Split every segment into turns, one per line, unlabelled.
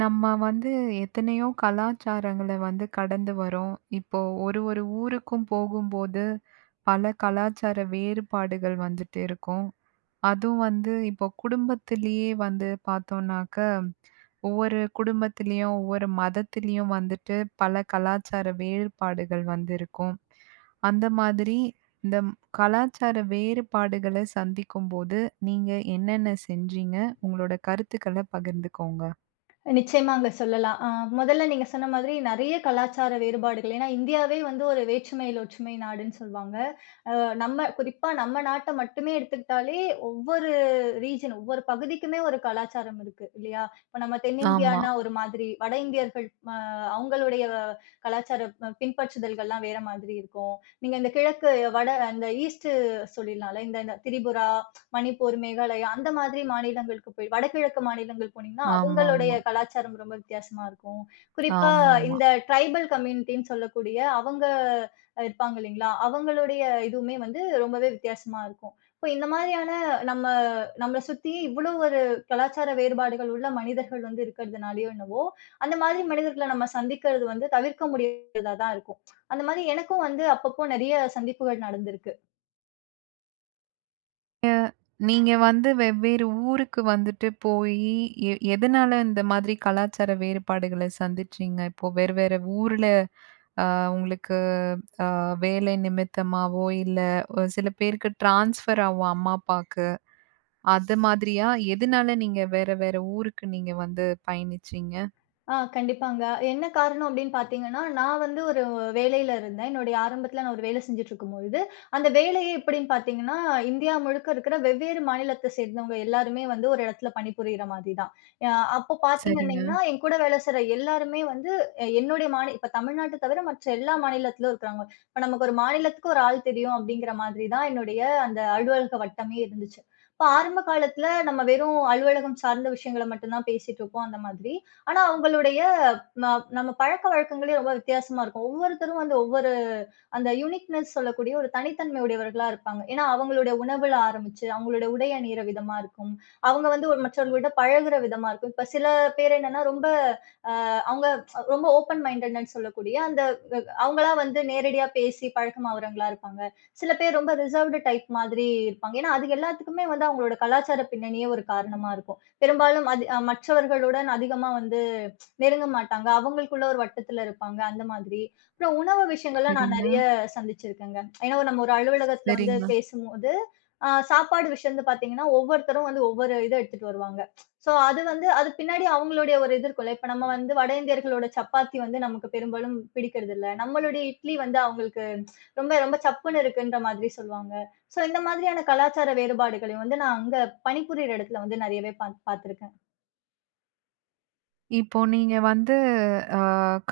நம்ம வந்து எத்தனையோ கலாச்சாரங்கள வந்து கடந்து வரோம். இப்போ ஒரு ஒரு ஊருக்கும் போகும்போது, பல கலாச்சார வேறுபாடுகள் வந்துட்டு இருக்கும். அதுவும் வந்து இப்போ குடும்பத்திலேயே வந்து பார்த்தோம்னாக்க, ஒவ்வொரு குடும்பத்திலேயும், ஒவ்வொரு மதத்திலேயும் வந்துட்டு பல கலாச்சார வேறுபாடுகள் வந்து இருக்கும். அந்த மாதிரி இந்த கலாச்சார வேறுபாடுகள சந்திக்கும்போது, நீங்க என்னென்ன செஞ்சீங்க? உங்களோட கருத்துக்கள பகிர்ந்துக்கோங்க.
நிச்சயமாங்க சொல்லலாம். முதல்ல நீங்க சொன்ன மாதிரி நெறைய கலாச்சார வேறுபாடுகள். ஏன்னா இந்தியாவே வந்து ஒரு வேற்றுமையில் ஒற்றுமை நாடுன்னு சொல்வாங்க. அ நம்ம குறிப்பா நம்ம நாட்ட மட்டுமே எடுத்துக்கிட்டாலே ஒவ்வொரு ரீஜன், ஒவ்வொரு பகுதிக்குமே ஒரு கலாச்சாரம் இருக்கு இல்லையா? இப்ப நம்ம
ஆமா.
தென்னிந்தியான்னா ஒரு மாதிரி, வட இந்தியர்கள் அ அவங்களுடைய கலாச்சார பின்பற்றுதல்கள்லாம் வேற மாதிரி இருக்கும். நீங்க இந்த கிழக்கு வட அந்த ஈஸ்ட் சொல்லிடலாம்ல. இந்த இந்த திரிபுரா மணிப்பூர், மேகாலயா அந்த மாதிரி மாநிலங்களுக்கு போய் வடகிழக்கு மாநிலங்கள் போனீங்கன்னா, அவங்களுடைய
ஆமாமா.
கலாச்சாரம் ரொம்ப வித்தியாசமா இருக்கும். குறிப்பா
ஆமாமா.
இந்த ட்ரைபல் கம்யூனிட்டின்னு சொல்லக்கூடிய அவங்க இருப்பாங்க இல்லைங்களா? அவங்களுடைய இதுவுமே வந்து ரொம்பவே வித்தியாசமா இருக்கும். இப்போ இந்த மாதிரியான நம்ம நம்மள சுத்தி இவ்ளோ ஒரு கலாச்சார வேறுபாடுகள் உள்ள மனிதர்கள் வந்து இருக்கிறதுனாலயோ என்னவோ, அந்த மாதிரி மனிதர்கள நம்ம சந்திக்கிறது வந்து தவிர்க்க முடியாததா தான் இருக்கும். அந்த மாதிரி எனக்கும் வந்து அப்பப்போ நெறைய சந்திப்புகள் நடந்திருக்கு.
நீங்க வந்து வெவ்வேறு ஊருக்கு வந்துட்டு போயி, எதனால இந்த மாதிரி கலாச்சார வேறுபாடுகள சந்திச்சீங்க? இப்போ வேறு வேற ஊர்ல அ உங்களுக்கு அ வேலை நிமித்தமாவோ, இல்ல சில பேருக்கு ட்ரான்ஸ்ஃபர் ஆவும் அம்மா, அப்பாக்கு. அது மாதிரியா? எதனால நீங்க வேற வேற ஊருக்கு நீங்க வந்து பயணிச்சீங்க?
ஆ கண்டிப்பாங்க. என்ன காரணம் அப்படின்னு பார்த்தீங்கன்னா, நான் வந்து ஒரு வேலையில இருந்தேன். என்னுடைய ஆரம்பத்தில நான் ஒரு வேலை செஞ்சுட்டு இருக்கும்பொழுது, அந்த வேலையே எப்படின்னு பார்த்தீங்கன்னா, இந்தியா முழுக்க இருக்கிற வெவ்வேறு மாநிலத்த சேர்ந்தவங்க எல்லாருமே வந்து ஒரு இடத்துல பணிபுரியிற மாதிரி தான். அ அப்போ
சரிங்க,
பார்த்தீங்கன்னா, என் கூட வேலை செய்ற எல்லாருமே வந்து என்னுடைய இப்ப தமிழ்நாட்ட தவிர மற்ற எல்லா மாநிலத்திலும் இருக்கிறாங்க. இப்ப நமக்கு ஒரு மாநிலத்துக்கு ஒரு ஆள் தெரியும் அப்படிங்கிற மாதிரி தான் என்னுடைய அந்த அலுவலக வட்டமே இருந்துச்சு. இப்ப ஆரம்ப காலத்தில நம்ம வெறும் அலுவலகம் சார்ந்த விஷயங்கள மட்டும் தான் பேசிட்டு இருப்போம் அந்த மாதிரி. ஆனா அவங்களுடைய ம நம்ம பழக்கவழக்கங்களே ரொம்ப வித்தியாசமா இருக்கும். ஒவ்வொருத்தரும் வந்து ஒவ்வொரு அந்த யூனிக்னெஸ் சொல்லக்கூடிய ஒரு தனித்தன்மை உடையவர்களா இருப்பாங்க. ஏன்னா, அவங்களுடைய உணவுல ஆரம்பிச்சு, அவங்களுடைய உடை அணியிற விதமா இருக்கும். அவங்க வந்து ஒரு மற்றவர்கள்ட்ட பழகுற விதமா இருக்கும். இப்ப சில பேர் என்னன்னா ரொம்ப அ அவங்க ரொம்ப ஓப்பன் மைண்டட்ன்னு சொல்லக்கூடிய அந்த அ அவங்களா வந்து நேரடியா பேசி பழக்கமாவறவங்களா இருப்பாங்க. சில பேர் ரொம்ப ரிசர்வ்டு டைப் மாதிரி இருப்பாங்க. ஏன்னா, அது எல்லாத்துக்குமே வந்து அவங்களோட கலாச்சார பின்னணியே ஒரு காரணமா இருக்கும். பெரும்பாலும் அது மற்றவர்களுடன் அதிகமா வந்து நெருங்க மாட்டாங்க. அவங்களுக்குள்ள ஒரு வட்டத்துல இருப்பாங்க, அந்த மாதிரி. அப்புறம் உணவு விஷயங்கள்ல நான்
சரிங்க,
நெறைய சந்திச்சிருக்கேங்க. ஏன்னா ஒரு நம்ம ஒரு அலுவலகத்துல வந்து
சரிங்க.
பேசும்போது, சாப்பாடு விஷயம் வந்து பாத்தீங்கன்னா, ஒவ்வொருத்தரும் வந்து ஒவ்வொரு இத எடுத்துட்டு வருவாங்க. ஸோ அது வந்து அது பின்னாடி அவங்களுடைய ஒரு இது இருக்கும்ல. இப்ப நம்ம வந்து வட இந்தியர்களோட சப்பாத்தி வந்து நமக்கு பெரும்பாலும் பிடிக்கிறதில்ல. நம்மளுடைய இட்லி வந்து அவங்களுக்கு ரொம்ப ரொம்ப சப்புன்னு இருக்குன்ற மாதிரி சொல்லுவாங்க. சோ இந்த மாதிரியான கலாச்சார வேறுபாடுகளையும் வந்து நான் அங்க பணிபுரியிற இடத்துல வந்து நெறையவே பாத்துருக்கேன்.
இப்போ நீங்க வந்து அ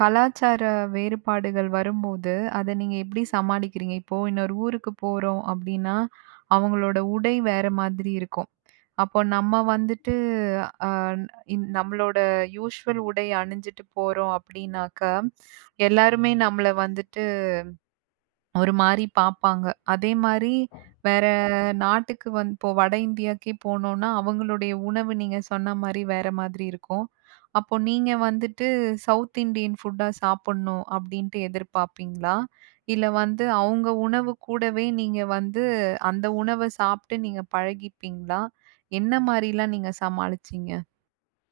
கலாச்சார வேறுபாடுகள் வரும்போது, அத நீங்க எப்படி சமாளிக்கிறீங்க? இப்போ இன்னொரு ஊருக்கு போறோம் அப்படின்னா, அவங்களோட உடை வேற மாதிரி இருக்கும். அப்போ நம்ம வந்துட்டு அ நம்மளோட யூசுவல் உடை அணிஞ்சிட்டு போறோம் அப்படின்னாக்கா, எல்லாருமே நம்மள வந்துட்டு ஒரு மாரி பாப்பாங்க. அதே மாரி வேற நாட்டுக்கு வந்து இப்போ வட இந்தியாக்கே போனோம்னா, அவங்களுடைய உணவு நீங்க சொன்ன மாரி வேற மாதிரி இருக்கும். அப்போ நீங்க வந்துட்டு சவுத் இண்டியன் ஃபுட்டா சாப்பிடணும் அப்படின்ட்டு எதிர்பார்ப்பீங்களா? இல்ல வந்து அவங்க உணவு கூடவே நீங்க வந்து அந்த உணவ சாப்பிட்டு நீங்க பழகிப்பீங்களா? என்ன மாரிலாம் நீங்க சமாளிச்சீங்க?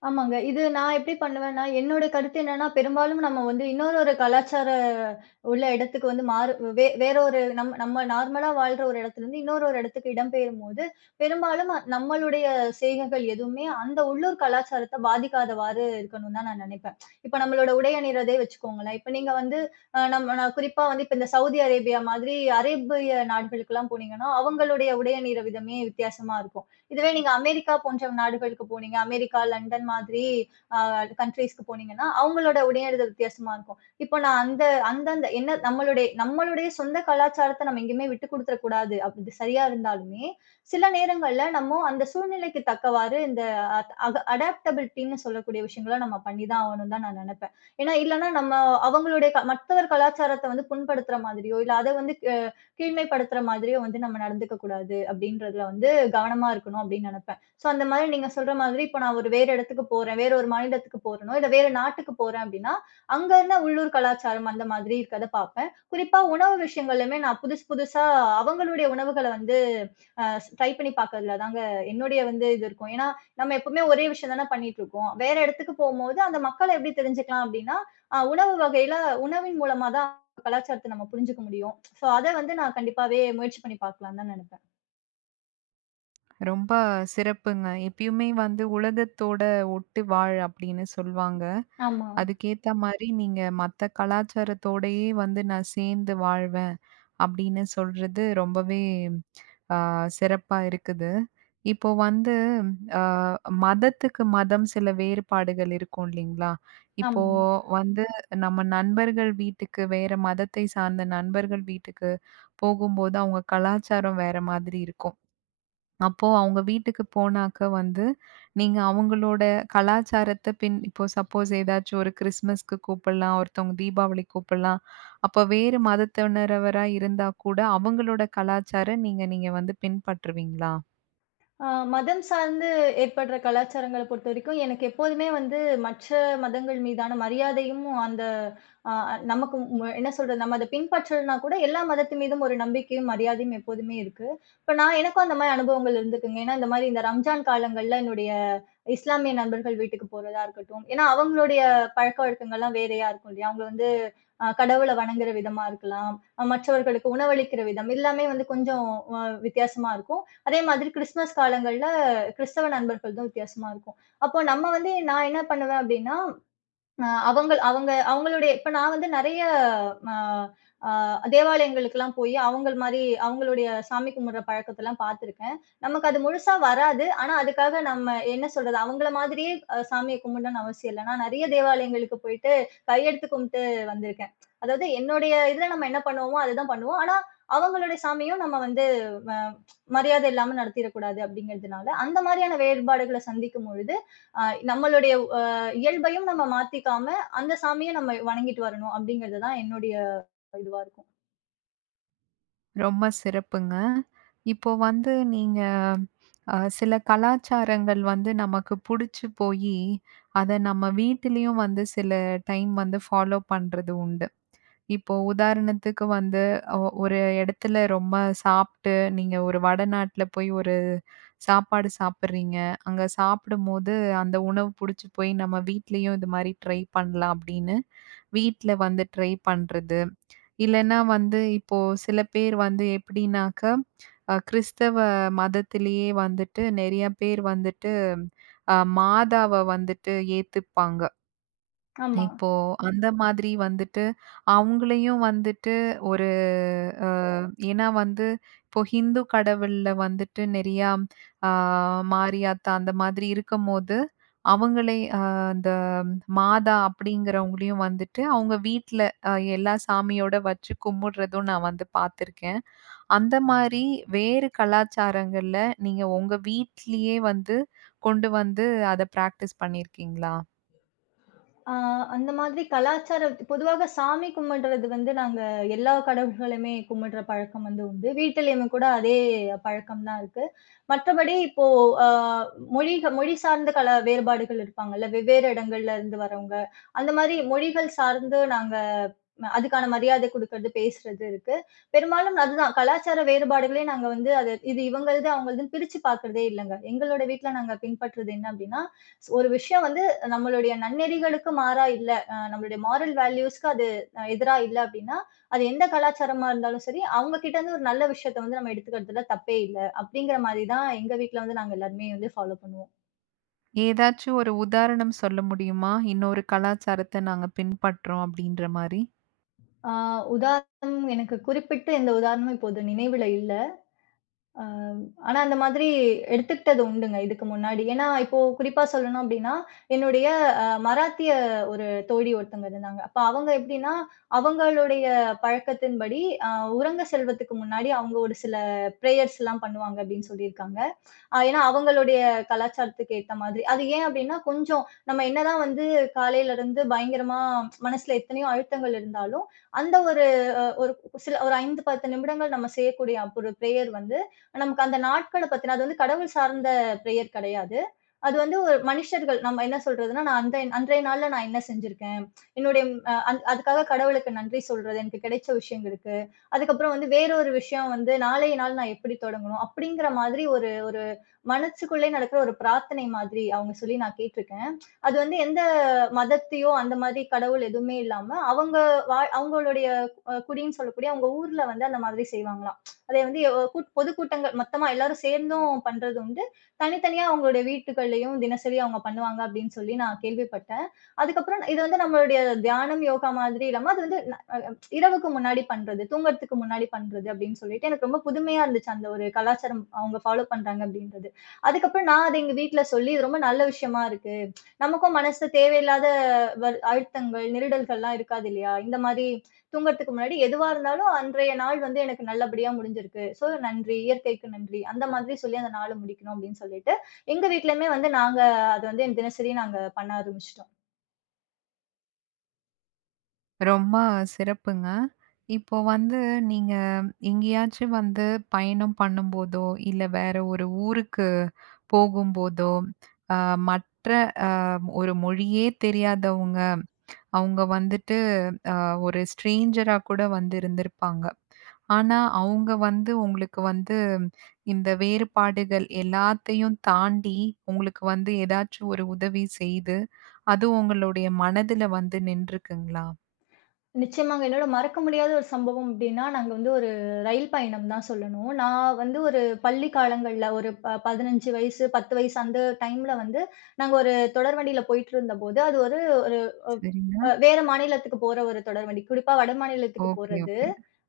ஆமாங்க. இது நான் எப்படி பண்ணுவேன்னா, என்னோட கருத்து என்னன்னா, பெரும்பாலும் நம்ம வந்து இன்னொரு ஒரு கலாச்சார உள்ள இடத்துக்கு வந்து வேற ஒரு நம்ம நார்மலா வாழ்ற ஒரு இடத்துலருந்து இன்னொரு ஒரு இடத்துக்கு இடம்பெயரும்போது, பெரும்பாலும் நம்மளுடைய செய்கைகள் எதுவுமே அந்த உள்ளூர் கலாச்சாரத்த பாதிக்காதவாறு இருக்கணும்னு தான் நான் நினைப்பேன். இப்ப நம்மளோட உடை அணியிறதே வச்சுக்கோங்களேன். இப்ப நீங்க வந்து நான் குறிப்பா வந்து இப்ப இந்த சவுதி அரேபியா மாதிரி அரேபிய நாடுகளுக்கெல்லாம் போனீங்கன்னா, அவங்களுடைய உடை அணியிற விதமே வித்தியாசமா இருக்கும். இதுவே நீங்க அமெரிக்கா போன்ற நாடுகளுக்கு போனீங்க, அமெரிக்கா, லண்டன் மாதிரி அ கன்ட்ரீஸ்க்கு போனீங்கன்னா, அவங்களோட உடையணிதல் வித்தியாசமா இருக்கும். இப்போ நான் அந்த அந்தந்த என்ன நம்மளுடைய நம்மளுடைய சொந்த கலாச்சாரத்த நம்ம எங்கேயுமே விட்டுக் குடுத்துற கூடாது. அப்படி சரியா இருந்தாலுமே, சில நேரங்கள்ல நம்ம அந்த சூழ்நிலைக்கு தக்கவாறு இந்த அடாப்டபிலிட்டின்னு சொல்லக்கூடிய விஷயங்கள நம்ம பண்ணி தான் ஆகணும்னு தான் நான் நெனப்பேன். ஏன்னா, இல்லன்னா நம்ம அவங்களுடைய மற்றவர் கலாச்சாரத்த வந்து புண்படுத்துற மாதிரியோ, இல்ல அத வந்து கீழ்மைப்படுத்துற மாதிரியோ வந்து நம்ம நடந்துக்க கூடாது அப்படின்றதுல வந்து கவனமா இருக்கணும் அப்படின்னு நினைப்பேன். ஸோ அந்த மாதிரி நீங்க சொல்ற மாதிரி இப்போ நான் ஒரு வேற இடத்துக்கு போறேன், வேற ஒரு மாநிலத்துக்கு போறேனோ, இல்ல வேற நாட்டுக்கு போறேன் அப்படின்னா, அங்க என்ன உள்ளூர் கலாச்சாரம் அந்த மாதிரி இருக்கிறத பார்ப்பேன். குறிப்பா உணவு விஷயங்கள்லயுமே நான் புதுசு புதுசா அவங்களுடைய உணவுகள வந்து அ ட்ரை பண்ணி பார்க்கறதுல தாங்க என்னுடைய வந்து இது இருக்கும். ஏன்னா, நம்ம எப்பவுமே ஒரே விஷயம் தானே பண்ணிட்டுருக்கோம். வேற இடத்துக்கு போம்போது அந்த மக்கள எப்படி தெரிஞ்சுக்கலாம் அப்படின்னா, உணவு வகையில உணவின் மூலமா தான் கலாச்சாரத்த நம்ம புரிஞ்சுக்க முடியும். சோ, அத வந்து நான் கண்டிப்பாவே முயற்சி பண்ணி பார்க்கலான்னு தான் நெனைப்பேன்.
ரொம்ப சிறப்புங்க. எப்பயுமே வந்து உலகத்தோட ஒட்டி வாழ் அப்படின்னு சொல்வாங்க.
ஆமா,
அதுக்கேத்த மாரி நீங்க மத்த கலாச்சாரத்தோடயே வந்து நான் சேர்ந்து வாழ்வேன் அப்படின்னு சொல்றது ரொம்பவே ஆ சிறப்பா இருக்குது. இப்போ வந்து அ மதத்துக்கு மதம் சில வேறுபாடுகள் இருக்கும் இல்லைங்களா? இப்போ
ஆமா.
வந்து நம்ம நண்பர்கள் வீட்டுக்கு வேற மதத்தை சார்ந்த நண்பர்கள் வீட்டுக்கு போகும்போது அவங்க கலாச்சாரம் வேற மாதிரி இருக்கும். அப்போ அவங்க வீட்டுக்கு போனாக்க வந்து, நீங்க அவங்களோட கலாச்சாரத்த இப்போ சப்போஸ் ஏதாச்சும் ஒரு கிறிஸ்மஸ்க்கு கூப்பிடலாம், ஒருத்தவங்க தீபாவளிக்கு கூப்பிடலாம். அப்ப வேறு மதத்தினரவரா இருந்தா கூட அவங்களோட கலாச்சார நீங்க நீங்க வந்து பின்பற்றுவீங்களா?
ஆ மதம் சார்ந்து ஏற்படுற கலாச்சாரங்கள பொறுத்தவரைக்கும், எனக்கு எப்போதுமே வந்து மற்ற மதங்கள் மீதான மரியாதையும், அந்த அ நமக்கு என்ன சொல்றது? நம்ம அத பின்பற்றலனா கூட எல்லா மதத்து மீதும் ஒரு நம்பிக்கையும், மரியாதையும் எப்போதுமே இருக்கு. இப்ப நான் எனக்கும் அந்த மாரி அனுபவங்கள் இருந்துக்குங்க. ஏன்னா, இந்த மாரி இந்த ரம்ஜான் காலங்கள்ல என்னுடைய இஸ்லாமிய நண்பர்கள் வீட்டுக்கு போறதா இருக்கட்டும். ஏன்னா, அவங்களுடைய பழக்கவழக்கங்கள்லாம் வேறையா இருக்கும் இல்லையா? அவங்க வந்து கடவுள வணங்குற விதமா இருக்கலாம். மற்றவர்களுக்கு உணவளிக்கிற விதம் எல்லாமே வந்து கொஞ்சம் வித்தியாசமா இருக்கும். அதே மாதிரி கிறிஸ்மஸ் காலங்கள்ல கிறிஸ்தவ நண்பர்கள் தான் வித்தியாசமா இருக்கும். அப்போ நம்ம வந்து நான் என்ன பண்ணுவேன் அப்டின்னா அவங்க அவங்க அவங்களுடைய இப்ப நான் வந்து நெறைய அ அ தேவாலயங்களுக்கெல்லாம் போயி, அவங்கள் மாரி அவங்களுடைய சாமி கும்பிடுற பழக்கத்தெல்லாம் பார்த்துருக்கேன். நமக்கு அது முழுசா வராது. ஆனா, அதுக்காக நம்ம என்ன சொல்றது, அவங்கள மாதிரியே சாமிய கும்பிடணும்னு அவசியம் இல்ல. நான் நெறைய தேவாலயங்களுக்கு போயிட்டு கையெடுத்து கும்பிட்டு வந்திருக்கேன். அதாவது என்னுடைய இதுல நம்ம என்ன பண்ணுவோமோ, அதுதான் பண்ணுவோம். ஆனா, அவங்களுடைய சாமியும் நம்ம வந்து வ மரியாதை இல்லாம நடத்திறக்கூடாது அப்படிங்கிறதுனால, அந்த மாரியான வேறுபாடுகள சந்திக்கும் பொழுது, அ நம்மளுடைய இயல்பையும் நம்ம மாத்திக்காம, அந்த சாமிய நம்ம வணங்கிட்டு வரணும். அப்படிங்கிறது தான் என்னுடைய இதுவா இருக்கும்.
ரொம்ப சிறப்புங்க. இப்போ வந்து நீங்க சில கலாச்சாரங்கள் வந்து நமக்கு புடிச்சு போயி, அத நம்ம வீட்டிலயும் வந்து சில டைம் வந்து ஃபாலோ பண்றது உண்டு. இப்போ உதாரணத்துக்கு வந்து ஒரு இடத்துல ரொம்ப சாப்பிட்டு, நீங்க ஒரு வடநாட்ல போய் ஒரு சாப்பாடு சாப்பிடுறீங்க. அங்க சாப்பிடும்போது அந்த உணவு புடிச்சு போய் நம்ம வீட்லயும் இது மாரி ட்ரை பண்ணலாம் அப்படின்னு, வீட்ல வந்து ட்ரை பண்றது. இல்லன்னா வந்து இப்போ சில பேர் வந்து எப்படின்னாக்கா, கிறிஸ்தவ மதத்திலேயே வந்துட்டு நெறைய பேர் வந்துட்டு மாதாவ வந்துட்டு ஏத்துப்பாங்க.
ஆமா.
இப்போ அந்த மாதிரி வந்துட்டு, அவங்களையும் வந்துட்டு ஒரு அ ஏன்னா வந்து இப்போ ஹிந்து கடவுள்ல வந்துட்டு நெறையா ஆ மாரியாத்தா அந்த மாதிரி இருக்கும்போது, அவங்களே அந்த மாதா அப்படிங்கிறவங்களையும் வந்துட்டு அவங்க வீட்ல எல்லா சாமியோட வச்சு கும்பிடுறதும் நான் வந்து பார்த்துருக்கேன். அந்த மாரி வேறு கலாச்சாரங்கள்ல நீங்க உங்க வீட்லயே வந்து கொண்டு வந்து அத பிராக்டிஸ் பண்ணியிருக்கீங்களா?
ஆ அந்த மாதிரி கலாச்சாரம் பொதுவாக சாமி கும்பிடுறது வந்து நாங்க எல்லா கடவுள்களுமே கும்பிடுற பழக்கம் வந்து உண்டு. வீட்டிலயுமே கூட அதே பழக்கம் தான் இருக்கு. மற்றபடி இப்போ அ மொழி மொழி சார்ந்த வேறுபாடுகள் இருப்பாங்கல்ல. வெவ்வேறு இடங்கள்ல இருந்து வரவங்க. அந்த மாதிரி மொழிகள் சார்ந்து நாங்க அதுக்கான மரியாதை குடுக்கறது, பேசுறது இருக்கு. பெரும்பாலும் அதுதான் கலாச்சார வேறுபாடுகளே நாங்க வந்து அது இது இவங்கள்து, அவங்கள்துன்னு பிரிச்சு பார்க்கிறதே இல்லங்க. எங்களோட வீட்ல நாங்க பின்பற்றது என்ன அப்டின்னா, ஒரு விஷயம் வந்து நம்மளுடைய நன்னெறிகளுக்கு மாறா இல்ல, நம்மளுடைய மாரல் வேல்யூஸ்க்கு அது எதிரா இல்ல அப்டின்னா, அது எந்த கலாச்சாரமா இருந்தாலும் சரி, அவங்க கிட்ட இருந்து ஒரு நல்ல விஷயத்த வந்து நம்ம எடுத்துக்கிறதுல தப்பே இல்ல. அப்படிங்கிற மாரி தான் எங்க வீட்ல வந்து நாங்க எல்லாருமே வந்து ஃபாலோ பண்ணுவோம்.
ஏதாச்சும் ஒரு உதாரணம் சொல்ல முடியுமா? இன்னொரு கலாச்சாரத்த நாங்க பின்பற்றோம் அப்டின்ற மாரி.
ஆ உதாரணம் எனக்கு குறிப்பிட்டு இந்த உதாரணம் இப்போது நினைவில இல்ல. அ ஆனா அந்த மாதிரி எடுத்துக்கிட்டது உண்டுங்க இதுக்கு முன்னாடி. ஏன்னா, இப்போ குறிப்பா சொல்லணும் அப்டின்னா, என்னுடைய மராத்திய ஒரு தோழி ஒருத்தங்க இருந்தாங்க. அப்ப அவங்க எப்டின்னா, அவங்களுடைய பழக்கத்தின்படி, அ உறங்க செல்வதற்கு முன்னாடி அவங்க ஒரு சில பிரேயர்ஸ்லாம் பண்ணுவாங்க அப்டின்னு சொல்லியிருக்காங்க. ஏன்னா அவங்களுடைய கலாச்சாரத்துக்கு ஏத்த மாதிரி. அது ஏன் அப்டின்னா, கொஞ்சம் நம்ம என்னதான் வந்து காலையில இருந்து பயங்கரமா மனசுல எத்தனையோ அழுத்தங்கள் இருந்தாலும், அந்த ஒரு ஒரு சில ஒரு 5, 10 நிமிடங்கள் நம்ம செய்யக்கூடிய அப்ப ஒரு பிரேயர் வந்து, நமக்கு அந்த நாட்கள பத்தின அது வந்து கடவுள் சார்ந்த பிரேயர் கெடையாது. அது வந்து ஒரு மனிஷர்கள் நம்ம என்ன சொல்றதுன்னா, நான் அந்த அன்றைய நாள்ல நான் என்ன செஞ்சிருக்கேன்? என்னுடைய அதுக்காக கடவுளுக்கு நன்றி சொல்றது, எனக்கு கிடைச்ச விஷயங்களுக்கு. அதுக்கப்புறம் வந்து வேற ஒரு விஷயம் வந்து நாளைய நாள் நான் எப்படி தொடங்கணும்? அப்படிங்கிற மாதிரி ஒரு ஒரு மனசுக்குள்ளே நடக்கிற ஒரு பிரார்த்தனை மாதிரி அவங்க சொல்லி நான் கேட்டுருக்கேன். அது வந்து எந்த மதத்தையோ, அந்த மாதிரி கடவுள் எதுவுமே இல்லாம, அவங்க அவங்களுடைய குடின்னு சொல்லக்கூடிய அவங்க ஊர்ல வந்து அந்த மாதிரி செய்வாங்களாம். அதை வந்து கூட் பொதுக்கூட்டங்கள் மொத்தமா எல்லாரும் சேர்ந்தும் பண்றது உண்டு. தனித்தனியா அவங்களுடைய வீட்டுகள்லயும் தினசரி அவங்க பண்ணுவாங்க அப்படின்னு சொல்லி நான் கேள்விப்பட்டேன். அதுக்கப்புறம் இத வந்து நம்மளுடைய தியானம், யோகா மாதிரி இல்லாம அது வந்து இரவுக்கு முன்னாடி பண்றது, தூங்குறதுக்கு முன்னாடி பண்றது அப்படின்னு சொல்லிட்டு, எனக்கு ரொம்ப புதுமையா இருந்துச்சு. அந்த ஒரு கலாச்சாரம் அவங்க ஃபாலோ பண்றாங்க அப்படின்றது. அதுக்கப்புறம் நான் அத எங்க வீட்ல சொல்லி, இது ரொம்ப நல்ல விஷயமா இருக்கு. நமக்கும் மனசு தேவையில்லாத அழுத்தங்கள், நெருடல்கள்லாம் இருக்காது இல்லையா? இந்த மாரி தூங்குறதுக்கு முன்னாடி எதுவா இருந்தாலும் அன்றைய நாள் வந்து எனக்கு நல்லபடியா முடிஞ்சிருக்கு. ஸோ நன்றி, இயற்கைக்கு நன்றி. அந்த மாதிரி சொல்லி அந்த நாள முடிக்கணும் அப்படின்னு சொல்லிட்டு, எங்க வீட்லயுமே வந்து நாங்க அத வந்து தினசரி நாங்க பண்ண ஆரம்பிச்சுட்டோம்.
ரொம்ப சிறப்புங்க. இப்போ வந்து நீங்க எங்கேயாச்சும் வந்து பயணம் பண்ணும்போதோ, இல்ல வேற ஒரு ஊருக்கு போகும்போதோ, அ மற்ற அ ஒரு மொழியே தெரியாதவங்க, அவங்க வந்துட்டு அ ஒரு ஸ்ட்ரேஞ்சரா கூட வந்து இருந்திருப்பாங்க. ஆனா, அவங்க வந்து உங்களுக்கு வந்து இந்த வேறுபாடுகள் எல்லாத்தையும் தாண்டி, உங்களுக்கு வந்து ஏதாச்சும் ஒரு உதவி செய்து, அது உங்களுடைய மனதுல வந்து நின்றுக்குங்களா?
நிச்சயமாங்க. என்னோட மறக்க முடியாத ஒரு சம்பவம் அப்டின்னா, நாங்க வந்து ஒரு ரயில் பயணம் தான் சொல்லணும். நான் வந்து ஒரு பள்ளி காலங்கள்ல ஒரு 15 வயசு, 10 வயசு அந்த டைம்ல வந்து, நாங்க ஒரு தொடர் வண்டியில போயிட்டுருந்தபோது, அது ஒரு ஒரு அ அ
சரிங்க.
வேற மாநிலத்துக்கு போற ஒரு தொடர் வண்டி. குறிப்பா வட மாநிலத்துக்கு
ஓகே,
போறது.
ஓகே.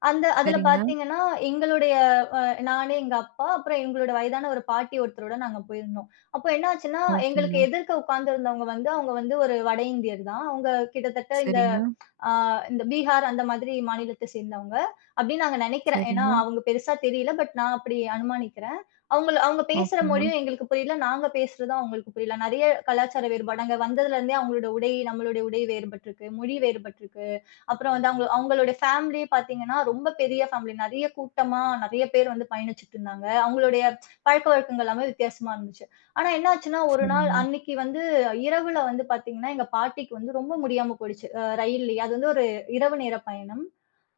அந்த அதுல
சரிங்க.
பார்த்தீங்கன்னா, எங்களுடைய அ நானு, எங்க அப்பா, அப்புறம் எங்களோட வயதான ஒரு பாட்டி ஒருத்தரோட நாங்க போயிருந்தோம். அப்போ என்ன ஆச்சுன்னா, எங்களுக்கு
ஓகேங்க.
எதிர்க்க உட்கார்ந்திருந்தவங்க வந்து, அவங்க வந்து ஒரு வட இந்தியர் தான். அவங்க கிட்டத்தட்ட இந்த
சரிங்க,
ஆ இந்த பீகார் அந்த மாதிரி மாநிலத்த சேர்ந்தவங்க அப்படின்னு நான் நினைக்கிறேன். ஏன்னா,
சரிங்க.
அவங்க பெருசா தெரியல. பட் நான் அப்படி அனுமானிக்கிறேன். அவங்கள அவங்க பேசுற
ஓகேங்க.
மொழியும் எங்களுக்கு புரியல. நாங்க பேசுறதும் அவங்களுக்கு புரியல. நெறைய கலாச்சார வேறுபாடு. அங்க வந்ததுலேருந்தே அவங்களோட உடை, நம்மளுடைய உடை வேறுபட்டிருக்கு. மொழி வேறுபட்டிருக்கு. அப்புறம் வந்து அவங்க அவங்களோட ஃபேமிலியே பார்த்தீங்கன்னா, ரொம்ப பெரிய ஃபேமிலி. நெறைய கூட்டமா, நெறைய பேர் வந்து பயணிச்சுட்டு இருந்தாங்க. அவங்களுடைய பழக்கவழக்கங்கள் எல்லாமே வித்தியாசமா இருந்துச்சு. ஆனா என்ன ஆச்சுன்னா, ஒரு நாள்
சரிங்க,
அன்னைக்கு வந்து இரவுல வந்து பார்த்தீங்கன்னா, எங்க பாட்டிக்கு வந்து ரொம்ப முடியாம போயிடுச்சு. ரயில்லயே. அது வந்து ஒரு இரவு நேர பயணம்.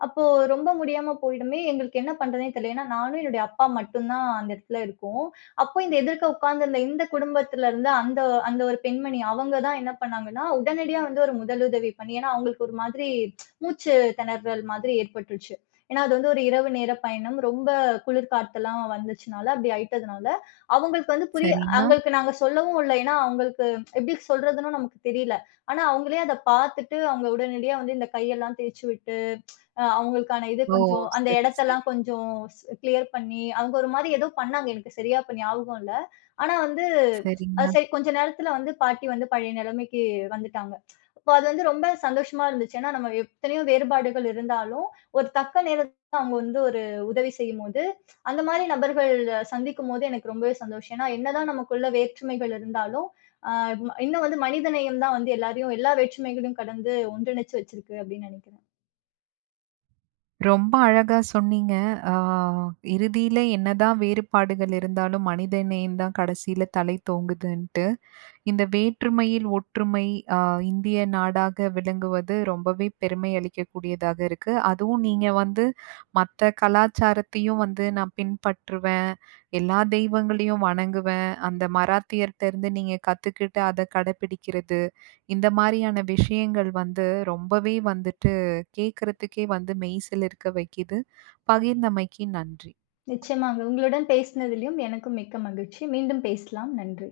அப்போ ரொம்ப முடியாம போயிடுமே, எங்களுக்கு என்ன பண்றதுன்னே தெரியல. ஏன்னா, நானும் என்னுடைய அப்பா மட்டும் தான் அந்த இடத்துல இருக்கோம். அப்போ இந்த எதிர்க்க உட்கார்ந்திருந்த இந்த குடும்பத்துல இருந்த அந்த அந்த ஒரு பெண்மணி அவங்க தான் என்ன பண்ணாங்கன்னா, உடனடியா வந்து ஒரு முதலுதவி பண்ணி ஏன்னா அவங்களுக்கு ஒரு மாதிரி மூச்சு திணறல் மாதிரி ஏற்பட்டுருச்சு. ஏன்னா, அது வந்து ஒரு இரவு நேர பயணம். ரொம்ப குளிர் காத்தெல்லாம் வந்துச்சுனால, அப்படி ஆயிட்டதுனால, அவங்களுக்கு வந்து
சரிங்க. சரிங்க.
அவங்களுக்கு நாங்க சொல்லவும் இல்ல. ஏன்னா, அவங்களுக்கு எப்படி சொல்றதுன்னும் நமக்கு தெரியல. ஆனா, அவங்களே அத பார்த்துட்டு, அவங்க உடனடியா வந்து இந்த கையெல்லாம் தேய்ச்சு விட்டு, அவங்களுக்கான இது
ஓ!
கொஞ்சம் அந்த
சரி,
இடத்தெல்லாம்
சரி.
கொஞ்சம் கிளியர் பண்ணி, அவங்க ஒரு மாரி ஏதோ பண்ணாங்க. எனக்கு சரியா இப்ப ஞாபகம் இல்ல. ஆனா வந்து, அது
சரிங்க.
சரி கொஞ்ச நேரத்துல வந்து பாட்டி வந்து பழைய நிலைமைக்கு வந்துட்டாங்க. அப்ப அது வந்து ரொம்ப சந்தோஷமா இருந்துச்சு. ஏன்னா நம்ம எத்தனையோ வேறுபாடுகள் இருந்தாலும், ஒரு தக்க நேரத்துல அவங்க வந்து ஒரு உதவி செய்யும்போது, அந்த மாரி நபர்கள் சந்திக்கும்போது எனக்கு ரொம்பவே சந்தோஷம். ஏன்னா என்னதான் நமக்குள்ள வேற்றுமைகள் இருந்தாலும், அ இன்னும் வந்து மனிதநேயம் தான் வந்து எல்லாரையும் எல்லா வேற்றுமைகளையும் கடந்து ஒன்றிணைச்சு வச்சிருக்கு அப்படின்னு நினைக்கிறேன்.
ரொம்ப அழகா சொன்னீங்க. ஆ இறுதியில என்னதான் வேறுபாடுகள் இருந்தாலும் மனிதநேயம் தான் கடைசியில தலை தோங்குதுன்ட்டு. இந்த வேற்றுமையில் ஒற்றுமை ஆ இந்திய நாடாக விளங்குவது ரொம்பவே பெருமை அளிக்கக்கூடியதாக இருக்கு. அதுவும் நீங்க வந்து மத்த கலாச்சாரத்தையும் வந்து நான் பின்பற்றுவேன். எல்லா தெய்வங்களையும் வணங்குவேன். அந்த மராத்தியர்ட்ட இருந்து நீங்க கத்துக்கிட்டு அத கடைப்பிடிக்கிறது. இந்த மாரியான விஷயங்கள் வந்து ரொம்பவே வந்துட்டு கேட்கறதுக்கே வந்து மெய்சிலிர்க்க வைக்கிது. பகிர்ந்தமைக்கு நன்றி.
நிச்சயமாங்க. உங்களுடன் பேசினதிலும் எனக்கும் மிக்க மகிழ்ச்சி. மீண்டும் பேசலாம். நன்றி.